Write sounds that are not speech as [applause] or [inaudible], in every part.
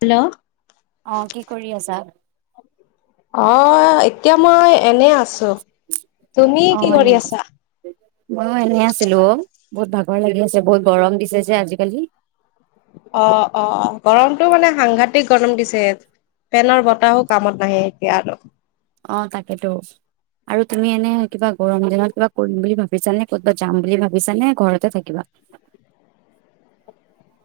Hello অহ কি কৰি আছা? অ এতিয়া মই এনে আছো। তুমি কি কৰি আছা? মইয়ো এনেই আছিলো অ বহুত ভাগৰ লাগি আছে বহুত গৰম দিছে যে আজিকালি। অ অ অ গৰমটো মানে সাংঘাতিক গৰম দিছে। পেনৰ বতাহো কামত নাহে এতিয়া আৰু অ তাকেতো। আৰু তুমি এনে কিবা গৰম দিনত কিবা কৰিম বুলি ভাবিছা নে? ক'টবা যাম বুলি ভাবিছা নে ঘৰতে থাকিবা? [inaudible]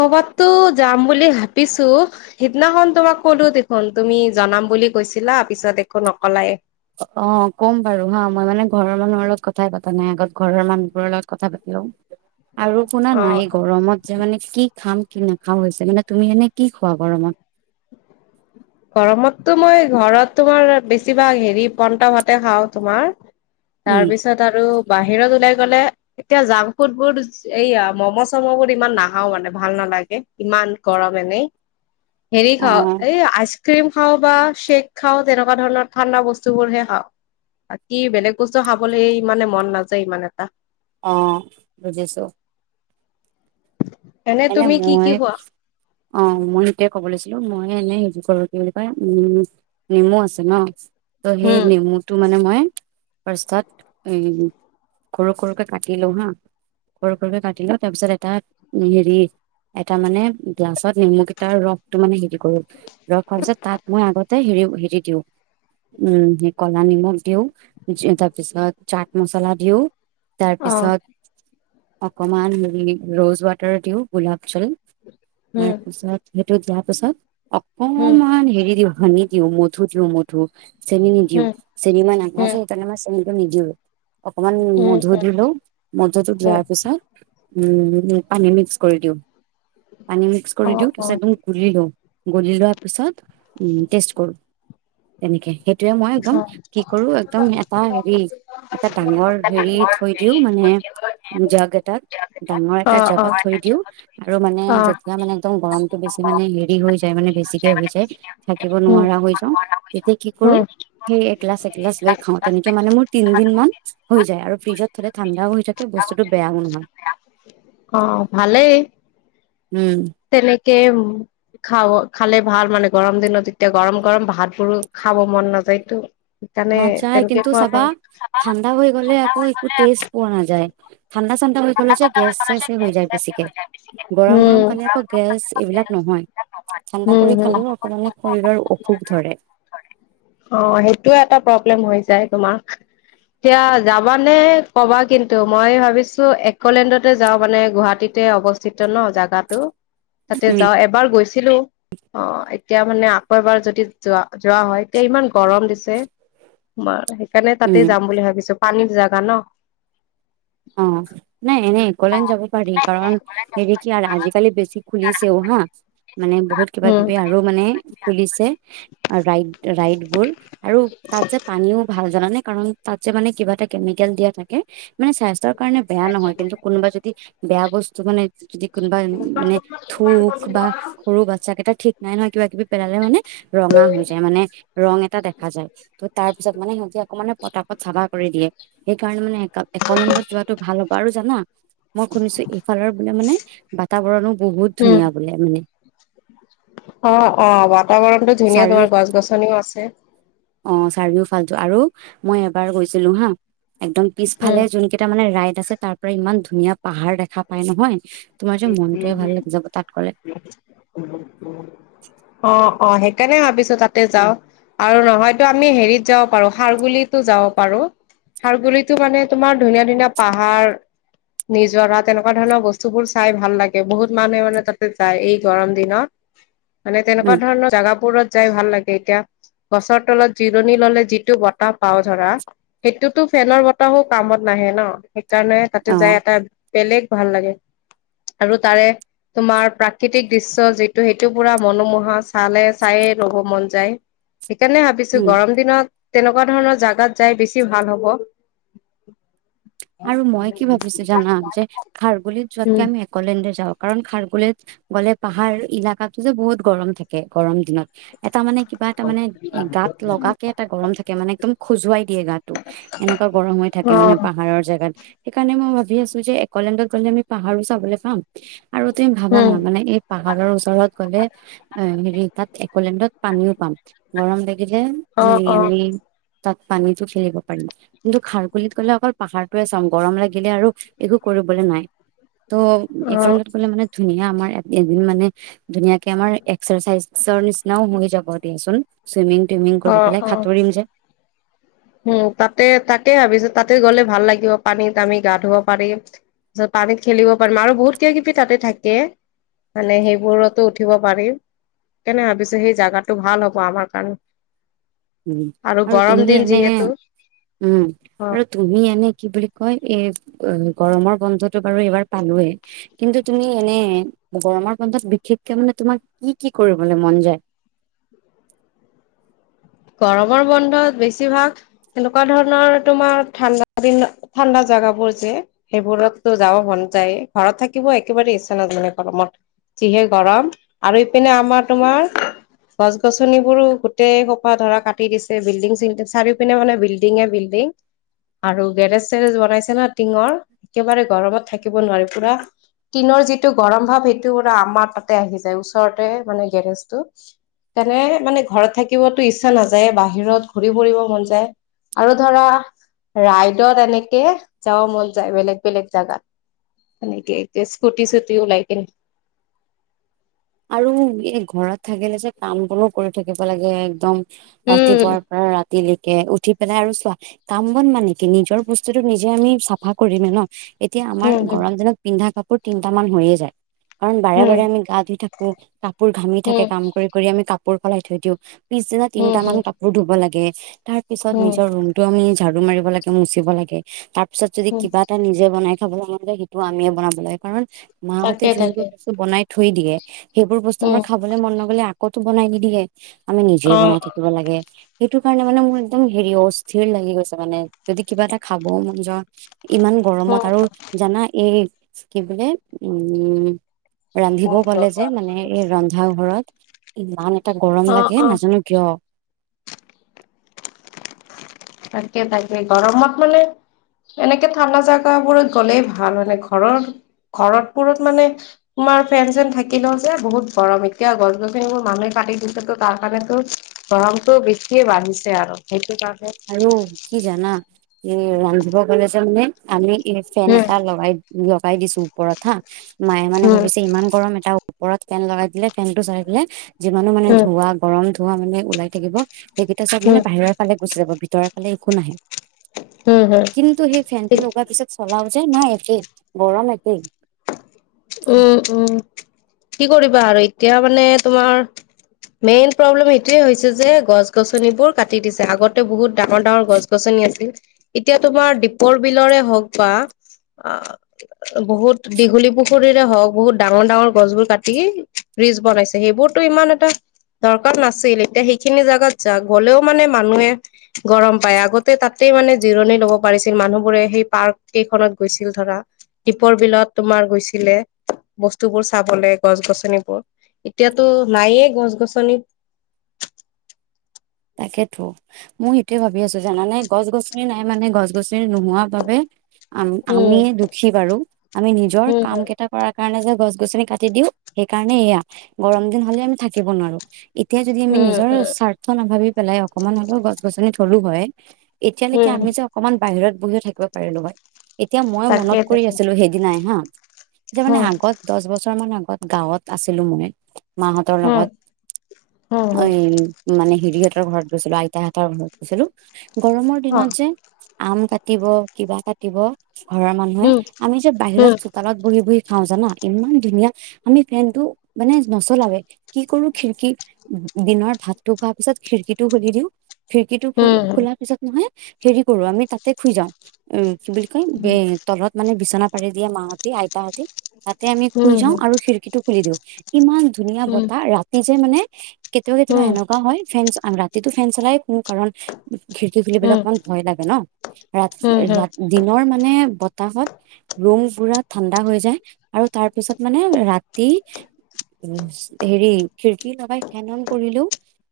কৰ'বাতো যাম বুলি ভাবিছো সিদিনাখন তোমাক ক'লো দেখোন তুমি জনাম বুলি কৈছিলা পিছত একো নকলাই। অ ক'ম বাৰু হা মই মানে ঘৰৰ মানুহৰ লগত কথাই পাতা নাই আগত ঘৰৰ মানুহবোৰৰ লগত কথা পাতিম আৰু শুনা না অ' এই গৰমত যে মানে কি খাম কি নাখাওঁ হৈছে, মানে তুমি এনে কি খোৱা গৰমত? [inaudible] গৰমততো মই ঘৰত তোমাৰ বেছিভাগ হেৰি পনটাভাতে খাওঁ তোমাৰ তাৰ উম পিছত আৰু বাহিৰত উলাই গ'লে এতিয়া জাংক ফুড বোৰ এইয়া ম'ম' চম' বোৰ ইমান নাহাও মানে ভাল নহ ইমান গৰম এনেই হেৰি অ খাওঁ এই আইচ ক্ৰীম খাওঁ বা শ্বেক খাওঁ তেনেকুৱা ধৰণৰ ঠাণ্ডা বস্তুবোৰহে খাওঁ। বাকি বেলেগ বস্তু খাবলৈ ইমানে মন নাযায় ইমান এটা। অ বুজিছোঁ। এনে তুমি কি কি মই খোৱা অ মই এইতোয়েই কব লৈছো। মই এনেই হেৰি কৰো কি বুলি কয় নেমু আছে ন? ত সেই উম নেমুটো মানে মই ফ্ৰাষ্টত উম সৰু সৰুকে কাটি লও হা। সৰু সৰুকে কাটিলো তাৰপিছত এটা দি এটা মানে গ্লাছত নেমু কেইটাৰ ৰসটো মানে হেৰি কৰো ৰখোৱাৰ পিছত তাত মই আগতে হেৰি হেৰি দিওঁ। উম কলা নিমখ দিওঁ তাৰপিছত চাট মছলা দিওঁ। তাৰ অ পিছত অকমান ৰ'জ ৱাটাৰ দিওঁ গোলাপ জল। উম তাৰপিছত সেইটো দিয়াৰ পাছত উম অকমান হেৰি দিও ধী দিওঁ মধু দিওঁ মধু। চেনি নিদিওঁ উম চেনি মই নাখাওঁ যে উম সেইকাৰণে মই চেনি নিদিও অকমান উম মধু উম দি লও মধুটো উম দিয়াৰ পিছত উম পানী মিশ কৰি দিউ [inaudible] পানী মিক্স অ কৰি দিও অ তাৰছত গুলি লওঁ গুলি লোৱাৰ পিছত উম টেষ্ট কৰো। তেনেকে সেইটোৱে মই একদম অ কি কৰো একদম এটা হেৰি এটা ডাঙৰ হেৰি থৈ দিও মানে জাগ এটাক ডাঙৰ এটা জাগত থৈ থৈ দিও আৰু মানে যেতিয়া মানে একদম গৰম টো বেচি মানে হেৰি হৈ যায় মানে বেছিকে হৈ যায়। থাকিব উম, উম, নোৱাৰা হৈ যাওঁ তেতিয়া কি কৰো সেই এগিলাছ এগিলাচ লৈ খাওঁ তেনেকে মানে মোৰ তিন দিন মান হৈ যায় আৰু ফ্ৰিজত থ'লে ঠাণ্ডাও হৈ থাকে বস্তুটো বেয়া নহয়। অ ভালেই উম তেনেকে খাব খালে ভাল মানে গৰম দিনত এতিয়া গৰম গৰম ভাত বোৰো খাব মন নাযায়তো সেইকাৰণে না যায় তেনেকে কিন্তু খোৱা চাবা ভাল ঠাণ্ডা হৈ গলে আকৌ একো টেষ্ট পোৱা নাযায় ঠাণ্ডা হৈ গলে যে গেছ চেচ হৈ যায় বছিকে। গৰম উম, গৰম খালে আকৌ গেছ এইবিলাক নহয় ঠাণ্ডা হম, কৰি হম, খালেও অকমানে শৰীৰৰ অসুখ ধৰে অ সেইটোয়ে এটা প্ৰব্লেম হৈ যায় তোমাৰ এতিয়া যাবা নে কবা কিন্তু মই ভাবিছো। এৰ্কলেণ্ডতে যাওঁ মানে গুৱাহাটীতে অৱস্থিত ন জেগাটো তাতে উম যাওঁ এবাৰ গৈছিলো অ এতিয়া মানে আকৌ এবাৰ যদি যোৱা যোৱা হয় এতিয়া ইমান গৰম দিছে‌ মাৰ সেইকাৰণে উম তাতে যাম বুলি ভাবিছো পানীৰ জাগা ন অ নাই এনেই একলেণ্ড যাব পাৰি কাৰণ এইৰি কি আৰু আজিকালি বেছি খুলিছেও হা মানে বহুত কিবা উম কিবি আৰু মানে খুলিছে। ৰাইড ৰাইড বোৰ আৰু তাত যে পানীও ভাল জানানে। কাৰণ তাত যে মানে কিবা এটা কেমিকেল দিয়া থাকে মানে চা। তাৰ কাৰণে বেয়া নহয় কিন্তু কোনোবা যদি বেয়া বস্তু মানে। যদি কোনোবা মানে থুক বা সৰু বাচ্ছাকেইটা ঠিক নাই নহয় কিবা কিবি পেলালে মানে। ৰঙা হৈ যায় মানে ৰং এটা দেখা যায় ত তাৰ পিছত মানে সিহঁতি আকৌ মানে পতাপত চাফা কৰি দিয়ে। সেইকাৰণে মানে একা একলেণ্ডত যোৱাটো ভাল হ'ব আৰু জানা। মই শুনিছো এইফালৰ বোলে মানে বাতাবৰণো বহুত উম ধুনীয়া বোলে মানে। অ অ বাতাবৰণতটো ধুনীয়া চাৰিও তোমাৰ গছ গছনিও আছে। অ চাৰিও ফাল্টু আৰু মই এবাৰ গৈছিলো হা। একদম উম পিছফালে যোন কেইটা মানে ৰাইড আছে তাৰ পৰা ইমান ধুনীয়া পাহাৰ দেখা পাই নহয়। [unintelligible] তোমাৰ যে মনটোৱে ভাল লাগি যাব তাত গলে অ। অ সেইকাৰণে ভাবিছো তাতে যাও। আৰু নহয়তো আমি হেৰিত যাব পাৰো খাৰগুলিতো যাব পাৰো। খাৰগুলিতো মানে তোমাৰ ধুনীয়া ধুনীয়া পাহাৰ নিজৰা তেনেকুৱা ধৰণৰ বস্তু বোৰ। চাই ভাল লাগে বহুত মানুহে মানে তাতে যায় এই গৰম দিনত। মানে তেনেকুৱা উম ধৰণৰ জোগাবোৰত যাই ভাল লাগে এতিয়া। গছৰ তলত জিৰণি ললে যিটো বতাহ পাও ধৰা সেইটোতো ফেনৰ বতাহও কামত নাই। আহে ন সেইকাৰণে তাতে অ যাই এটা বেলেগ ভাল লাগে আৰু তাৰে। তোমাৰ প্ৰাকৃতিক দৃশ্য যিটো সেইটো পুৰা মনোমোহা চালে চায়ে ৰব মন যায়। সেইকাৰণে ভাবিছো উম গৰম দিনত তেনেকুৱা ধৰণৰ জাগাত যাই বেছি ভাল হ'ব। আৰু মই কি ভাবিছো জানাম যে খাৰগুলি যোৱাতকে উম আমি আকলেণ্ড। যাওঁ কাৰণ খাৰগলিত গ'লে পাহাৰ এলেকাতটো যে বহুত গৰম থাকে গৰম দিনত এটা মানে। কিবা এটা মানে গত লগা কে এটা গৰম থাকে মানে একদম খজুৱাই। দিয়ে গাটো এনেকুৱা গৰম হৈ থাকে অ মানে পাহাৰৰ। জেগাত সেইকাৰণে মই ভাবি আছো যে একলেণ্ডত গ'লে আমি পাহাৰো চাবলৈ পাম। আৰু তুমি ভাবা না উম মানে এই পাহাৰৰ ওচৰত গলে এ তাত একলেণ্ডত পানীও পাম গৰম লাগিলে অ হেৰি অ আমি তাত পানীতটো খেলিব পাৰিম কিন্তু খাও বুলি ক'লে অকল পাহাৰ চাম গৰম লাগিলে আৰু একো কৰিবলৈ নাই ত' এইত অ গলে মানে ধুনীয়া আমাৰ এদিন মানে ধুনীয়াকে আমাৰ এক্সাৰচাইজৰ নিচিনাও হৈ যাব দিয়াচোন চুইমিং টুইমিং অ কৰি পেলাই অ সাঁতুৰিম যে উম তাতে তাতে ভাবিছোঁ তাতে গ'লে ভাল লাগিব পানীত আমি গা ধুব পাৰিম তাৰপিছত পানীত খেলিব পাৰিম আৰু বহুত কিবা কিবি তাতে থাকে মানে সেইবোৰতো উঠিব পাৰিম কেনে ভাবিছোঁ সেই জোগাটো ভাল হব আমাৰ কাৰণে উম আৰু গৰম তুমি দিন এনে যিহেতু উম অ আৰু তুমি এনে কি বুলি কয় এই গৰমৰ বন্ধতটো বাৰু এইবাৰ পালোৱয়ে কিন্তু তুমি এনে গৰমৰ বন্ধত বিশেষকে মানে তোমাক কি কি কৰিবলৈ মন যায় [inaudible] গৰমৰ বন্ধত বেছিভাগ এনেকুৱা ধৰণৰ তোমাৰ ঠাণ্ডা দিনত ঠাণ্ডা জোগাবোৰ যে সেইবোৰতো যাব মন যায় ঘৰত থাকিব একেবাৰে ইচ্ছা নাযায় গৰমত যিহে গৰম আৰু ইপিনে আমাৰ তোমাৰ গছ গছনিবোৰো গোটেই ধৰা কাটি দিছে বিল্ডি চিল্ডিং চাৰি পিনে মানে বিল্ডিং বিল্ডিং - আৰু গেৰেজ চেৰেজ বনাইছে ন টিঙৰ একেবাৰে গৰমত থাকিব নোৱাৰি পুৰা টিনৰ যিটো গৰম ভাৱ সেইটো মানে আমাৰ তাতে আহি যায় ওচৰতে মানে গেৰেজটো তনে মানে ঘৰত থাকিব আৰু ইচ্ছা নাযায়। বাহিৰত ঘূৰি ফুৰিব মন যায় আৰু ধৰা। ৰাইডত এনেকে যাব মন যায় বেলেগ বেলেগ জোগাত। নাকতিয়া স্কুটি চিচকুটি উলাইকে। আৰু এই ঘৰত থাকিলে যে কাম বোৰো কৰি থাকিব লাগে একদম। উম ৰাতিপুৱাৰ পৰা ৰাতি তিলিকে উঠি পেলাই আৰু চোৱা কাম বন মানে কি নিজৰ বস্তুটো নিজে আমি চাফা কৰিমে ন এতিয়া আমাৰ হম হম গৰম দিনত পিন্ধা কাপোৰ তিনট মান হৈয়ে যায় কাৰণ বাৰে বাৰে হম আমি গা ধুই থাকো। কাপোৰ ঘামি থাকে। হম কাম কৰি কৰি আমি কাপোৰ সলাই থৈ দিওঁ। পিছদিনা তিনট হম মান হম কাপোৰ ধুব লাগে। তাৰ পিছত হম নিজৰ ৰুমতটো আমি ঝাৰু ৰো মাৰিব লাগে মুছিব লাগে তাপিছত যদি হম নিজেই বনাই খাব সেইটো আমিয়ে বনাব লাগে কাৰণ মাহতে তাকে তাকে যোনবোৰ বস্তু বনাই থৈ দিয়ে সেইবোৰ বস্তু আমাৰ উম খাবলৈ মন নগলে আকৌ বনাই নিদিয়ে আমি নিজে অ বনাই থাকিব লাগে সেইটো কাৰণে মানে মোৰ একদম হেৰি অ' অস্থিৰ লাগি গৈছে। মানে যদি কিবা এটা খাব মন যোৱা ইমান গৰমত আৰু জানা এই কি বোলে উম ৰান্ধিব উম ক'লে যে মানে এই ৰন্ধা ঘৰত ইমান এটা গৰম অ লাগে অ নাজানো কিয়। থাকে তাকে গৰমত মানে এনেকে ঠাণ্ডা জোগাবোৰত গ'লেই ভাল। মানে ঘৰৰ ঘৰতবোৰত মানে তমাৰ ফেন চেন থাকিলেও যে বহুত গৰম এতিয়া গছ গছিন মোৰ মানুহে কাটি দিছে। তো তাৰ কাৰণেতো গৰমটো বেছিয়ে বাঢ়িছে আৰু সেইটো কাৰণে আৰু কি জানা এই ৰান্ধিব গলেজে মানে আমি এই ফেন এটা লগাই লগাই দিছো। ওপৰত হা মায়ে মানে উম ভাবিছে ইমান গৰম এটা ওপৰত ফেন লগাই দিলে। ফেন টো চাই দিলে যিমানো মানে উম ধৱা গৰম ধৱা মানে ওলাই থাকিব। সেইকেইটা চব মানে উম বাহিৰৰ কালে গুচি যাব। ভিতৰৰ কালে একো নাহে। উম উম উম কিন্তু সেই ফেনটো ঠিক লগাৰ পিছত চলা উ যে নাই একে গৰম একেই। উম উম কি কৰিবা আৰু এতিয়া মানে তোমাৰ। মেইন প্ৰব্লেম এইটোৱে হৈছে যে গছ গছনিবোৰ কাটি দিছে। আগতে বহুত ডাঙৰ ডাঙৰ গছ-গছনি। নি আছিল এতিয়া তোমাৰ দীপৰ বিলৰে হওক বা অ বহুত দীঘলী পুখ খুৰীৰে [unintelligible] হওক বহুত ডাঙৰ-ডাঙৰ গছবোৰ কাটি বিজ বনাইছে সেইবোৰতো ইমান এটা দৰকাৰ নাছিল এতিয়া সেইখিনি জেগাত যা গ'লেও মানে মানুহে গৰম পায় আগতে তাতে মানে জিৰণি ল'ব পাৰিছিল মানুহবোৰে সেই পাৰ্ক কেইখনত গৈছিল ধৰা৷ দীপৰ বিলত তোমাৰ গৈছিলে বস্তু বোৰ চাবলে গছ গছনিবোৰ এতিয়াতো নাইয়ে গছ গছনিত৷ [unintelligible] তাকে তো মই সেইটোৱে ভাবি আছো জানানে গছ গছনি নাই মানে গছ গছনি নোহোৱা বাবে আম উম, আমিয়ে দুখী বাৰো আমি নিজৰ উম, কাম কেইটা কৰা কাৰণে যে গছ-গছনি কাটি দিও সেইকাৰণে এয়া গৰম দিন হলে আমি থাকিব নোৱাৰো৷ এতিয়া যদি আমি উম, নিজৰ উম, স্বাৰ্থ নাভাবি পেলাই অকমান হলেও গছ-গছনি থলো হয় এতিয়ালৈকে উম, আমি যে অকমান বাহিৰত বহিও থাকিব পাৰিলো হয়৷ এতিয়া মই তাকে মনত কৰি তাকে আছিলো সেইদিনাই হা যে মানে উম, আগত দহ বছৰ মান আগত গাঁৱত আছিলো মই মাহঁতৰ উম, লগত উম, অ উম, মানে হেৰিয় ঘৰত গৈছিলো আইতাহঁতৰ ঘৰত গৈছিলো গৰমৰ দিনত অ', যে আম কাটিব কিবা কাটিব ঘৰৰ মানুহে উম, আমি যে বাহিৰত উম, চোতালত বহি-বহি খাও জানা ইমান ধুনীয়া আমি ফেনটো মানে নচলাওয়ে কি কৰো খিৰিকী দিনৰ ভাত টো খোৱাৰ পিছত খিৰিকি টো খুলি দিও খিৰিকীটো খো উম, খোলাৰ পিছত নহয় হেৰি কৰো আমি তাতে খুই যাওঁ উ কি বুলি কয় এ উম, তলত মানে বিচনা পাৰি দিয়ে মাহতি আইতাহতি তাতে আমি উম, খুই উম, যাও আৰু খিৰিকীটো খুলি দিও ইমান ধুনীয়া উম, বতাহ ৰাতি যে মানে কেতিয়াবা- কেতিয়াবা উম, এনেকুৱা হয় ফেন ৰাতিটো ফেন চলাই কাৰণ খিৰিকী খুলিবলৈ উম, অকমান ভয় লাগে ন ধৰা উম, উম, দিনৰ মানে বতাহত ৰুম পুৰা ঠাণ্ডা হৈ যায় আৰু তাৰ পিছত মানে ৰাতি উ হেৰি খিৰিকী লগাই ফেন অন কৰিলো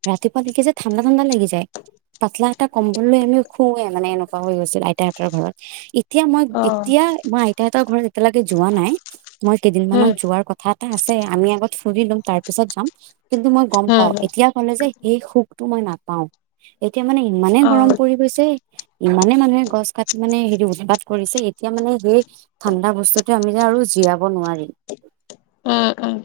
ৰাতিপুৱা দেখিছে ঠাণ্ডা ঠাণ্ডা লাগি যায়। পাতলা এটা কম্বললৈ আমি খুৱে মানে এনেকুৱা হৈ গৈছিল আইতাহঁতৰ ঘৰত ইত এতিয়া মই অ', এতিয়া মই আইতাহতৰ ঘৰত এতিয়ালৈকে যোৱা নাই মই কেইদিন উম, মানত যোৱাৰ কথা এটা আছে আমি আগত ফুৰি লম তাৰ পিছত যাম কিন্তু মই গম পাও উম, উম, এতিয়া গলে যে এই সুখটো মই নাপাও এতিয়া মানে ইমানে অ'। গৰম পৰি গৈছে ইমানে মানুহে গছ কাটি মানে হেৰি উৎপাত কৰিছে এতিয়া মানে সেই ঠাণ্ডা বস্তুত আমি যে আৰু জীয়াব নোৱাৰিম। উম -উম।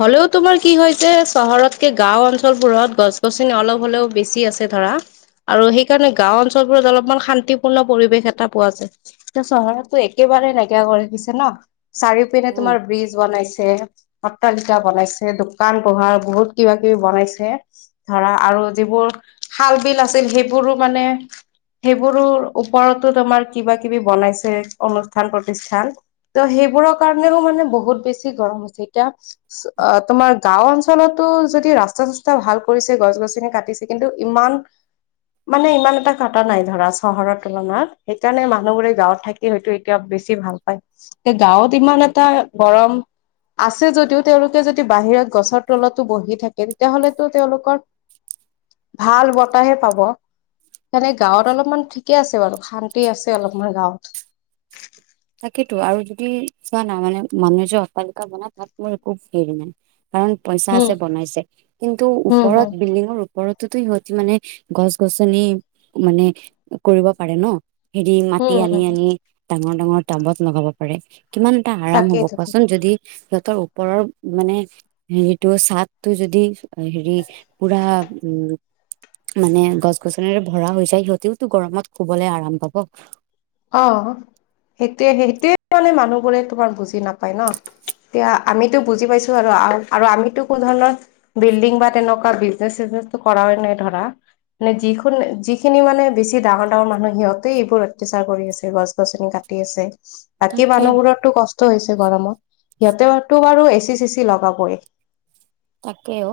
হলেও তোমাৰ কি হয় যে চহৰতকে গাওঁ অঞ্চলবোৰত গছ গছনি অলপ হ'লেও বেছি আছে। ধৰা আৰু সেইকাৰণে গাওঁ অঞ্চলবোৰত অলপমান শান্তিপূৰ্ণ পৰিৱেশ এটা পোৱা যায় এয়া চহৰতো একে ফালেই নাইকিয়া কৰি দিছে ন চাৰিও পিনে উম তোমাৰ ব্ৰিজ বনাইছে। ত কিটা বনাইছে দোকান পোহাৰ বহুত কিবা কিবি বনাইছে ধৰা আৰু যিবোৰ খাল বিল আছিল সেইবোৰো মানে সেইবোৰৰ ওপৰতো তোমাৰ কিবা কিবি বনাইছে অনুষ্ঠান প্ৰতিষ্ঠান ত সেই সেইবোৰৰ কাৰণেও মানে বহুত বেছি গৰম হৈছে এতিয়া অ তোমাৰ গাও অঞ্চলতো যদি ৰাস্তা চাস্তা ভাল কৰিছে গছ গছনি কাটিছে কিন্তু ইমান আন মানে ইমান এটা কটা নাই ধৰা চহৰৰ তুলনাত সেইকাৰণে মানুহ বোৰে গাঁৱত থাকি হয়তো এতিয়া বেচি ভাল পায় গাঁৱত ইমান এটা গৰম আছে যদিও তেওঁলোকে যদি বাহিৰত গছৰ তলতো বহি থাকে তেতিয়াাহলেতো তেওঁলোকৰ ভাল বতাহে পাব। সানে গাঁৱত অলপমান ঠিকে আছে বাৰু শান্তি আছে অলপমান গাঁৱত। তাকেইেতো আৰু যদি চোৱা না মানে মানুহে যে অট্টালিকা বনাই তাত মোৰ একো হেৰি নাই। কাৰণ পইচা হম আছে বনাইছে কিন্তু হম ওপৰত হম বিল্ডিঙৰ ওপৰত টো সিহঁতি মানে গছ গছনি মানে কৰিব পাৰে ন। হেৰি মাটি হম আনি হম আনি ডাঙৰ ডাঙৰ টাবত লগাব পাৰে। কিমান এটা আৰাম তাকেই হ'ব তাকেই কোৱাচোন যদি। সিহতৰ ওপৰৰ মানে হেৰিটো ছাদটো যদি হেৰি পুৰা। উম। মানে গছ গছনিৰে ভৰা হৈ যায় সিহতিওতো গৰমত শুবলে আৰাম পাব। অ সেইটোয়ে সেইটোৱে মানে মানুহবোৰে তোমাৰ বুজি নাপায় ন। এতিয়া আমিতো বুজি পাইছো আৰু আমিতো কোনো ধৰণৰ বিল্ডিং বা তেনেকুৱা বিজনেচ। কৰা হয় নাই ধৰা। মানে যিখন যিখিনি মানে বেছি ডাঙৰ ডাঙৰ মানুহ সিহঁতে এইবোৰ। প্ৰচাৰ কৰি আছে গছ গছনি কাটি আছে বাকী তাকে মানুহ বোৰতটো কষ্ট হৈছে। গৰমত সিহতেটো বাৰু এচি চিচি লগাবই। তাকও।